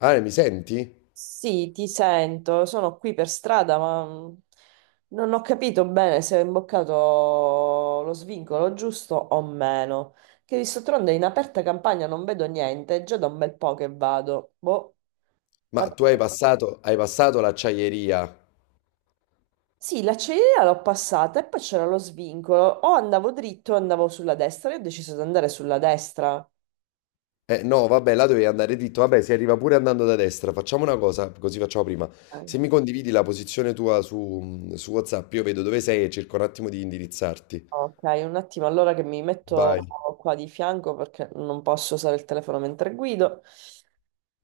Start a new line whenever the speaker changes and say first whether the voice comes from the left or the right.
left: Ale, mi senti?
right: Sì, ti sento, sono qui per strada, ma non ho capito bene se ho imboccato lo svincolo giusto o meno. Che visto tronde in aperta campagna non vedo niente, è già da un bel po' che vado. Boh, ma...
left: Ma tu hai passato l'acciaieria.
right: Sì, l'acciaieria l'ho passata e poi c'era lo svincolo. O andavo dritto o andavo sulla destra, io ho deciso di andare sulla destra.
left: Eh no, vabbè, là dovevi andare dritto. Vabbè, si arriva pure andando da destra. Facciamo una cosa, così facciamo prima.
right: Eh,
left: Se mi condividi la posizione tua su WhatsApp, io vedo dove sei e cerco un attimo di indirizzarti.
right: Ok, un attimo, allora che mi
left: Vai.
right: metto qua di fianco perché non posso usare il telefono mentre guido.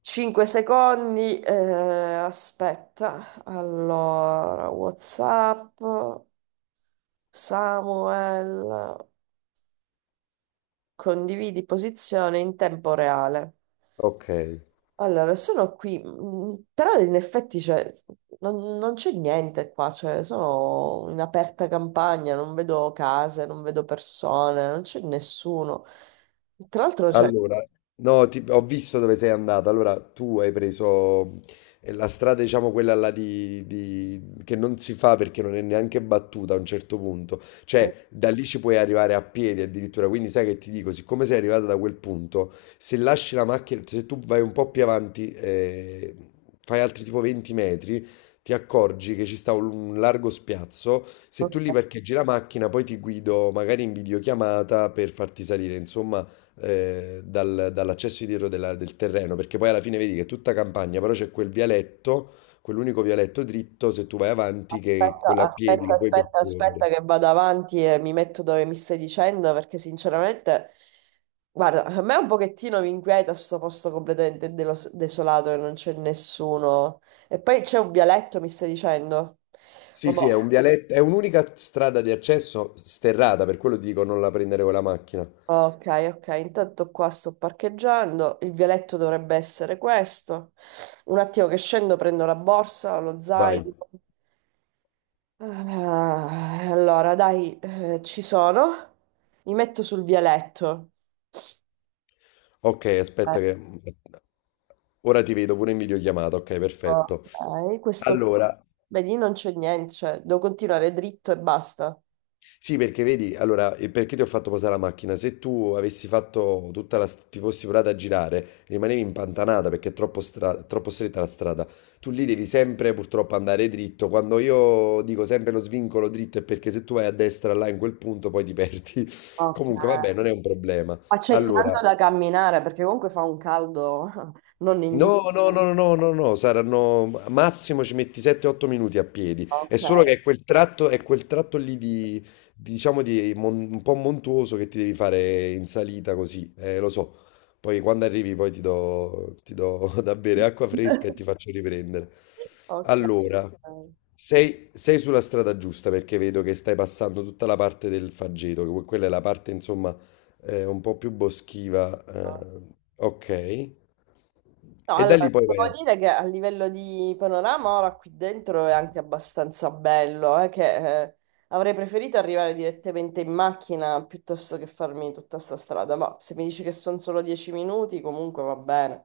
right: 5 secondi, aspetta. Allora, WhatsApp, Samuel, condividi posizione in tempo reale.
left: Ok.
right: Allora, sono qui, però in effetti cioè, non c'è niente qua, cioè, sono in aperta campagna, non vedo case, non vedo persone, non c'è nessuno. Tra l'altro, cioè,
left: Allora, no, ho visto dove sei andata. Allora, tu hai preso la strada, diciamo, quella là che non si fa perché non è neanche battuta a un certo punto. Cioè, da lì ci puoi arrivare a piedi addirittura. Quindi sai che ti dico, siccome sei arrivata da quel punto, se lasci la macchina, se tu vai un po' più avanti, fai altri tipo 20 metri, ti accorgi che ci sta un largo spiazzo. Se tu lì parcheggi la macchina, poi ti guido magari in videochiamata per farti salire. Insomma, dall'accesso dietro del terreno, perché poi alla fine vedi che è tutta campagna, però c'è quel vialetto, quell'unico vialetto dritto, se tu vai avanti, che
right: aspetta,
left: quello a piedi
right: aspetta,
left: lo puoi
right: aspetta,
left: percorrere.
right: aspetta che vado avanti e mi metto dove mi stai dicendo perché sinceramente, guarda, a me un pochettino mi inquieta sto posto completamente desolato e non c'è nessuno. E poi c'è un vialetto, mi stai dicendo?
left: Sì,
right: Vabbè.
left: sì, è un vialetto, è un'unica strada di accesso sterrata, per quello ti dico non la prendere con la macchina.
right: Ok, ok, intanto qua sto parcheggiando, il vialetto dovrebbe essere questo. Un attimo che scendo, prendo la borsa, lo zaino.
left: Vai.
right: Ah, allora, dai, ci sono. Mi metto sul vialetto.
left: Ok, aspetta che... Ora ti vedo pure in videochiamata, ok,
right: Ecco,
left: perfetto.
right: ok, questo...
left: Allora,
right: Vedi, non c'è niente, cioè, devo continuare dritto e basta.
left: sì, perché vedi, allora, e perché ti ho fatto posare la macchina? Se tu avessi fatto tutta la, ti fossi provata a girare, rimanevi impantanata perché è troppo, troppo stretta la strada. Tu lì devi sempre purtroppo andare dritto. Quando io dico sempre lo svincolo dritto è perché se tu vai a destra là in quel punto poi ti perdi.
right: Ok.
left: Comunque, vabbè, non è un problema. Allora,
right: Accettando da camminare, perché comunque fa un caldo non indifferente.
left: no, no, no, no, no, no, no, saranno massimo ci metti 7-8 minuti a piedi. È
right: Ok.
left: solo che è quel tratto lì di, diciamo, di un po' montuoso che ti devi fare in salita così, lo so. Poi quando arrivi poi ti do da bere acqua fresca e ti faccio riprendere.
right: Ok.
left: Allora, sei sulla strada giusta perché vedo che stai passando tutta la parte del Faggeto, che quella è la parte, insomma, un po' più boschiva,
right: Ok.
left: ok.
right: No,
left: E da
right: allora,
left: lì poi
right: devo
left: vai.
right: dire che a livello di panorama ora qui dentro è anche abbastanza bello, che avrei preferito arrivare direttamente in macchina piuttosto che farmi tutta sta strada, ma se mi dici che sono solo 10 minuti comunque va bene.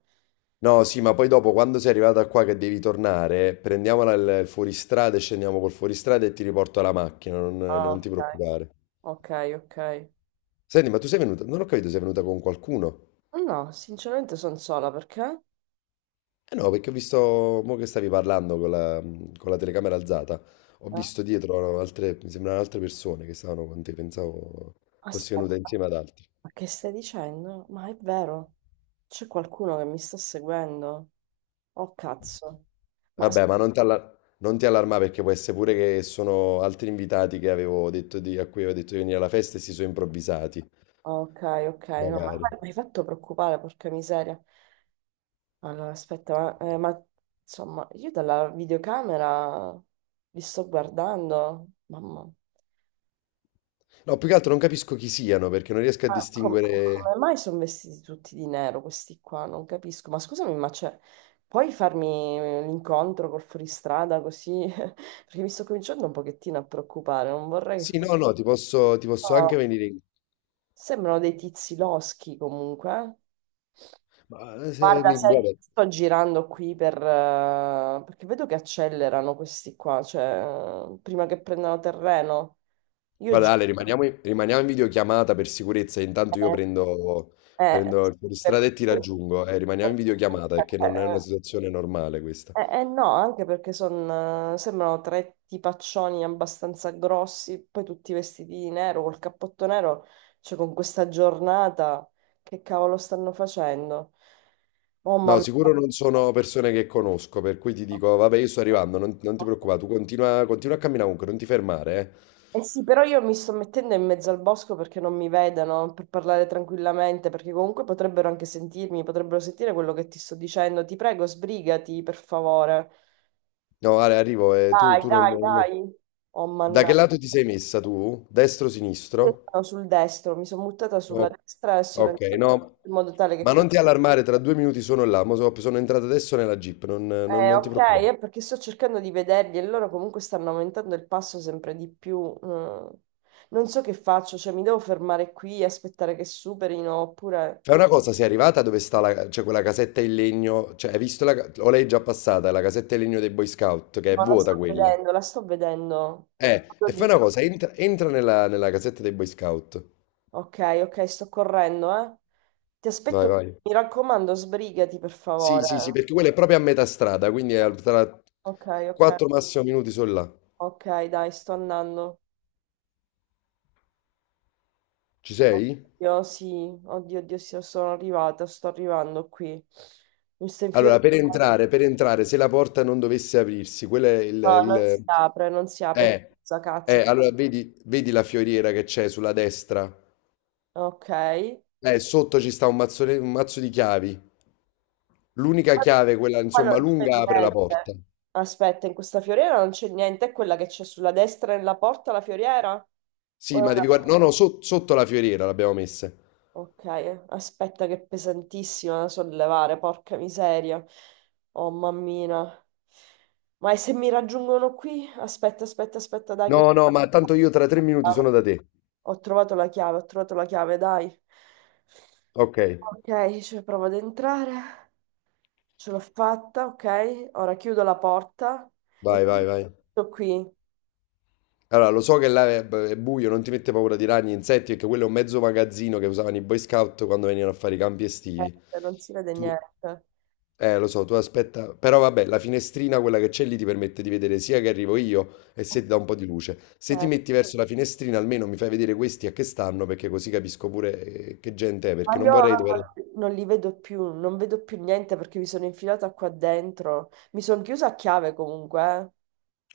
left: No, sì, ma poi dopo, quando sei arrivata qua che devi tornare, prendiamola il fuoristrada e scendiamo col fuoristrada e ti riporto alla macchina,
right: Ah,
left: non ti
right: ok,
left: preoccupare.
right: ok, ok.
left: Senti, ma tu sei venuta, non ho capito, sei venuta con qualcuno?
right: No, sinceramente sono sola perché?
left: Eh no, perché ho visto, mo che stavi parlando con con la telecamera alzata, ho
right: Ah,
left: visto dietro altre, mi sembrano altre persone che stavano con te, pensavo fossi venuta
right: aspetta,
left: insieme ad altri.
right: ma che stai dicendo? Ma è vero, c'è qualcuno che mi sta seguendo? Oh cazzo. Ma
left: Vabbè, ma non ti allarmare perché può essere pure che sono altri invitati che avevo detto di, a cui avevo detto di venire alla festa e si sono improvvisati,
right: ok, ok, no, ma
left: magari.
right: guarda, mi hai fatto preoccupare, porca miseria. Allora, aspetta, insomma, io dalla videocamera vi sto guardando, mamma.
left: No, più che altro non capisco chi siano perché non riesco a
right: Ma
left: distinguere.
right: come mai sono vestiti tutti di nero questi qua? Non capisco. Ma scusami, ma c'è... Puoi farmi l'incontro col fuoristrada così? Perché mi sto cominciando un pochettino a preoccupare, non vorrei che...
left: Sì,
right: fosse-
left: no, no, ti posso anche venire in...
right: Sembrano dei tizi loschi comunque, eh.
left: Ma se
right: Guarda,
left: mi...
right: sai,
left: Guarda,
right: sto girando qui per... perché vedo che accelerano questi qua, cioè, prima che prendano terreno. Io
left: guarda,
right: giro...
left: Ale, rimaniamo in videochiamata per sicurezza, intanto io
right: Eh,
left: prendo,
right: eh,
left: prendo il
right: per...
left: fuoristrada e ti
right: eh,
left: raggiungo, rimaniamo in videochiamata perché non è
right: eh,
left: una situazione normale questa.
right: no, anche perché sembrano tre tipaccioni abbastanza grossi, poi tutti vestiti di nero, col cappotto nero, cioè con questa giornata, che cavolo stanno facendo? Oh mamma
left: No,
right: mia.
left: sicuro non sono persone che conosco, per cui ti dico, vabbè, io sto arrivando, non ti preoccupare, tu continua, continua a camminare comunque, non ti fermare, eh.
right: Eh sì, però io mi sto mettendo in mezzo al bosco perché non mi vedano, per parlare tranquillamente, perché comunque potrebbero anche sentirmi, potrebbero sentire quello che ti sto dicendo. Ti prego, sbrigati, per favore.
left: No, Ale, arrivo, tu,
right: Dai,
left: tu non...
right: dai, dai. Oh,
left: Da che
right: mannaggia.
left: lato ti sei messa tu? Destro,
right: Io
left: sinistro?
right: sono sul destro, mi sono buttata sulla
left: No,
right: destra e sono
left: ok,
right: entrata
left: no,
right: in modo tale che...
left: ma
right: com-
left: non ti allarmare, tra 2 minuti sono là, mo sono entrato adesso nella Jeep, non, non ti
right: Ok,
left: preoccupare.
right: è perché sto cercando di vederli e loro comunque stanno aumentando il passo sempre di più. mm. Non so che faccio, cioè mi devo fermare qui e aspettare che superino oppure...
left: Fai una cosa, sei arrivata dove sta la, cioè quella casetta in legno, cioè hai visto la, o lei è già passata, la casetta in legno dei Boy Scout, che è
right: No, la
left: vuota
right: sto
left: quella.
right: vedendo, la sto vedendo. Vado
left: E
right: lì.
left: fai una cosa, entra, entra nella, nella casetta dei Boy Scout.
right: Ok, ok, sto correndo, eh. Ti
left: Vai,
right: aspetto,
left: vai.
right: mi raccomando, sbrigati per
left: Sì,
right: favore.
left: sì, sì, perché quella è proprio a metà strada, quindi è tra
right: Ok, ok,
left: 4 massimo minuti sono là.
right: ok, dai, sto andando.
left: Ci sei?
right: Oddio, sì, oddio, oddio, sì, sono arrivata, sto arrivando qui. Mi sto infilando.
left: Allora, per entrare, se la porta non dovesse aprirsi, quello è il...
right: No, non si apre, non si apre.
left: Eh,
right: Cazzo, cazzo.
left: allora vedi, vedi la fioriera che c'è sulla destra?
right: Ok.
left: Sotto ci sta un un mazzo di chiavi. L'unica chiave, quella
right: Qua
left: insomma
right: non c'è
left: lunga, apre la
right: niente.
left: porta.
right: Aspetta, in questa fioriera non c'è niente, è quella che c'è sulla destra nella porta, la fioriera? O è
left: Sì, ma
right: una-
left: devi guardare... No, no, sotto la fioriera l'abbiamo messa.
right: Ok, aspetta che è pesantissima da sollevare, porca miseria. Oh mammina. Ma e se mi raggiungono qui? Aspetta, aspetta, aspetta, dai, che ho
left: No, no, ma tanto io tra 3 minuti sono da te.
right: ho trovato la chiave, ho trovato la chiave, dai.
left: Ok,
right: Ok, cioè provo ad entrare. Ce l'ho fatta, ok. Ora chiudo la porta e
left: vai, vai, vai.
right: sto qui. Niente,
left: Allora, lo so che là è buio, non ti mette paura di ragni, insetti, perché quello è un mezzo magazzino che usavano i Boy Scout quando venivano a fare i campi estivi.
right: non si vede
left: Tu,
right: niente.
left: lo so, tu aspetta, però vabbè, la finestrina, quella che c'è lì, ti permette di vedere sia che arrivo io e se ti dà un po' di luce. Se ti
right: Ok.
left: metti verso la finestrina, almeno mi fai vedere questi a che stanno, perché così capisco pure che gente è,
right: Ma
left: perché non
right: io ora
left: vorrei dover...
right: non li vedo più, non vedo più niente perché mi sono infilata qua dentro. Mi sono chiusa a chiave comunque,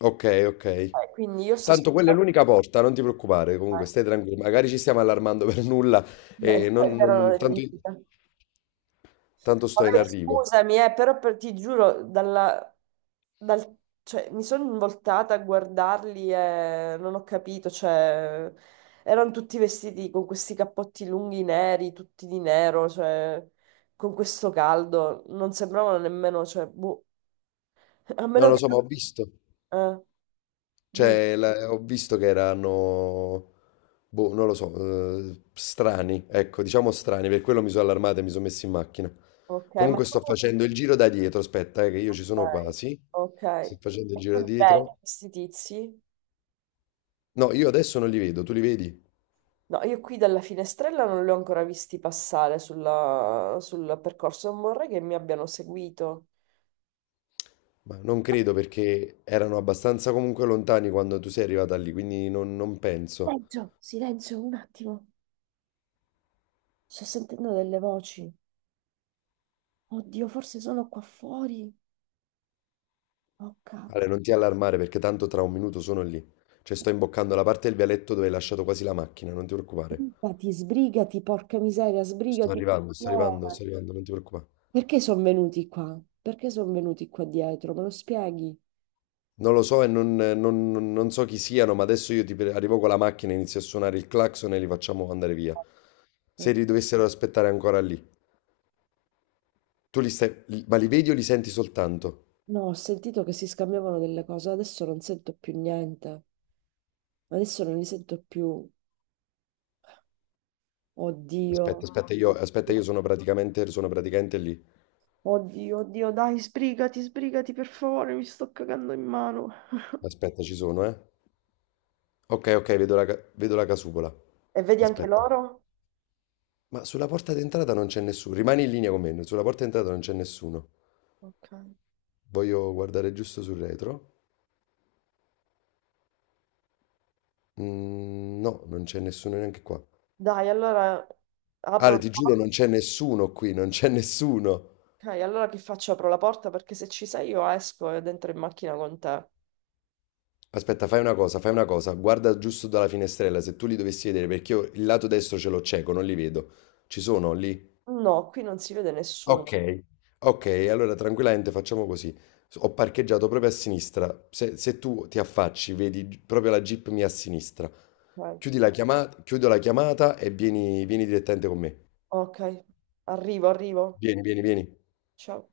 left: Ok, ok.
right: quindi io sto
left: Tanto quella è
right: aspettando.
left: l'unica porta, non ti preoccupare, comunque stai tranquillo. Magari ci stiamo allarmando per nulla e
right: eh, Erano degli
left: tanto,
right: infilati.
left: tanto sto in
right: Vabbè,
left: arrivo.
right: scusami, però ti giuro, dal- cioè, mi sono voltata a guardarli e non ho capito, cioè, erano tutti vestiti con questi cappotti lunghi neri, tutti di nero, cioè, con questo caldo, non sembravano nemmeno, cioè, boh, a
left: Non
right: meno
left: lo
right: che...
left: so, ma ho visto.
right: no, di-
left: Cioè, ho visto che erano, boh, non lo so, strani, ecco, diciamo strani, per quello mi sono allarmato e mi sono messo in macchina.
right: Ok, ma
left: Comunque
right: tu...
left: sto facendo il giro da dietro, aspetta, che io ci
right: Ok,
left: sono quasi.
right: ok.
left: Sto facendo
right: E
left: il
right: tu
left: giro da
right: li vedi
left: dietro.
right: questi tizi?
left: No, io adesso non li vedo, tu li vedi?
right: No, io qui dalla finestrella non li ho ancora visti passare sul percorso, non vorrei che mi abbiano seguito.
left: Ma non credo perché erano abbastanza comunque lontani quando tu sei arrivata lì, quindi non penso.
right: Silenzio, silenzio, un attimo. Sto sentendo delle voci. Oddio, forse sono qua fuori. Oh
left: Ale,
right: cazzo.
left: non ti allarmare perché tanto tra 1 minuto sono lì. Cioè sto imboccando la parte del vialetto dove hai lasciato quasi la macchina, non ti preoccupare.
right: Sbrigati, sbrigati, porca miseria,
left: Sto
right: sbrigati.
left: arrivando, sto
right: No,
left: arrivando,
right: ma-
left: sto arrivando, non ti preoccupare.
right: Perché sono venuti qua? Perché sono venuti qua dietro? Me lo spieghi?
left: Non lo so e non so chi siano, ma adesso io arrivo con la macchina, inizio a suonare il clacson e li facciamo andare via. Se
right: No,
left: li dovessero aspettare ancora lì. Tu li stai, li- Ma li vedi o li senti soltanto?
right: ho sentito che si scambiavano delle cose, adesso non sento più niente. Adesso non li sento più. Oddio.
left: Aspetta, aspetta, io sono praticamente lì.
right: Oddio, oddio, dai, sbrigati, sbrigati per favore, mi sto cagando in mano.
left: Aspetta, ci sono, eh. Ok, ok, vedo la, vedo la casupola.
right: E vedi anche
left: Aspetta.
right: loro?
left: Ma sulla porta d'entrata non c'è nessuno. Rimani in linea con me, sulla porta d'entrata non c'è nessuno.
right: Ok.
left: Voglio guardare giusto sul retro. Mm, no, non c'è nessuno neanche qua.
right: Dai, allora apro
left: Ale,
right: la
left: ti giuro,
right: porta.
left: non c'è nessuno qui, non c'è nessuno.
right: Ok, allora che faccio? Apro la porta perché se ci sei io esco ed entro in macchina con te.
left: Aspetta, fai una cosa, fai una cosa. Guarda giusto dalla finestrella, se tu li dovessi vedere, perché io il lato destro ce l'ho cieco, non li vedo. Ci sono lì
right: No, qui non si vede nessuno.
left: ok, ok, allora tranquillamente facciamo così. Ho parcheggiato proprio a sinistra. Se, se tu ti affacci, vedi proprio la Jeep mia a sinistra.
right: Ok,
left: Chiudi la chiamata, chiudo la chiamata e vieni, vieni direttamente con me.
right: ok, arrivo, arrivo.
left: Vieni, vieni, vieni.
right: Ciao.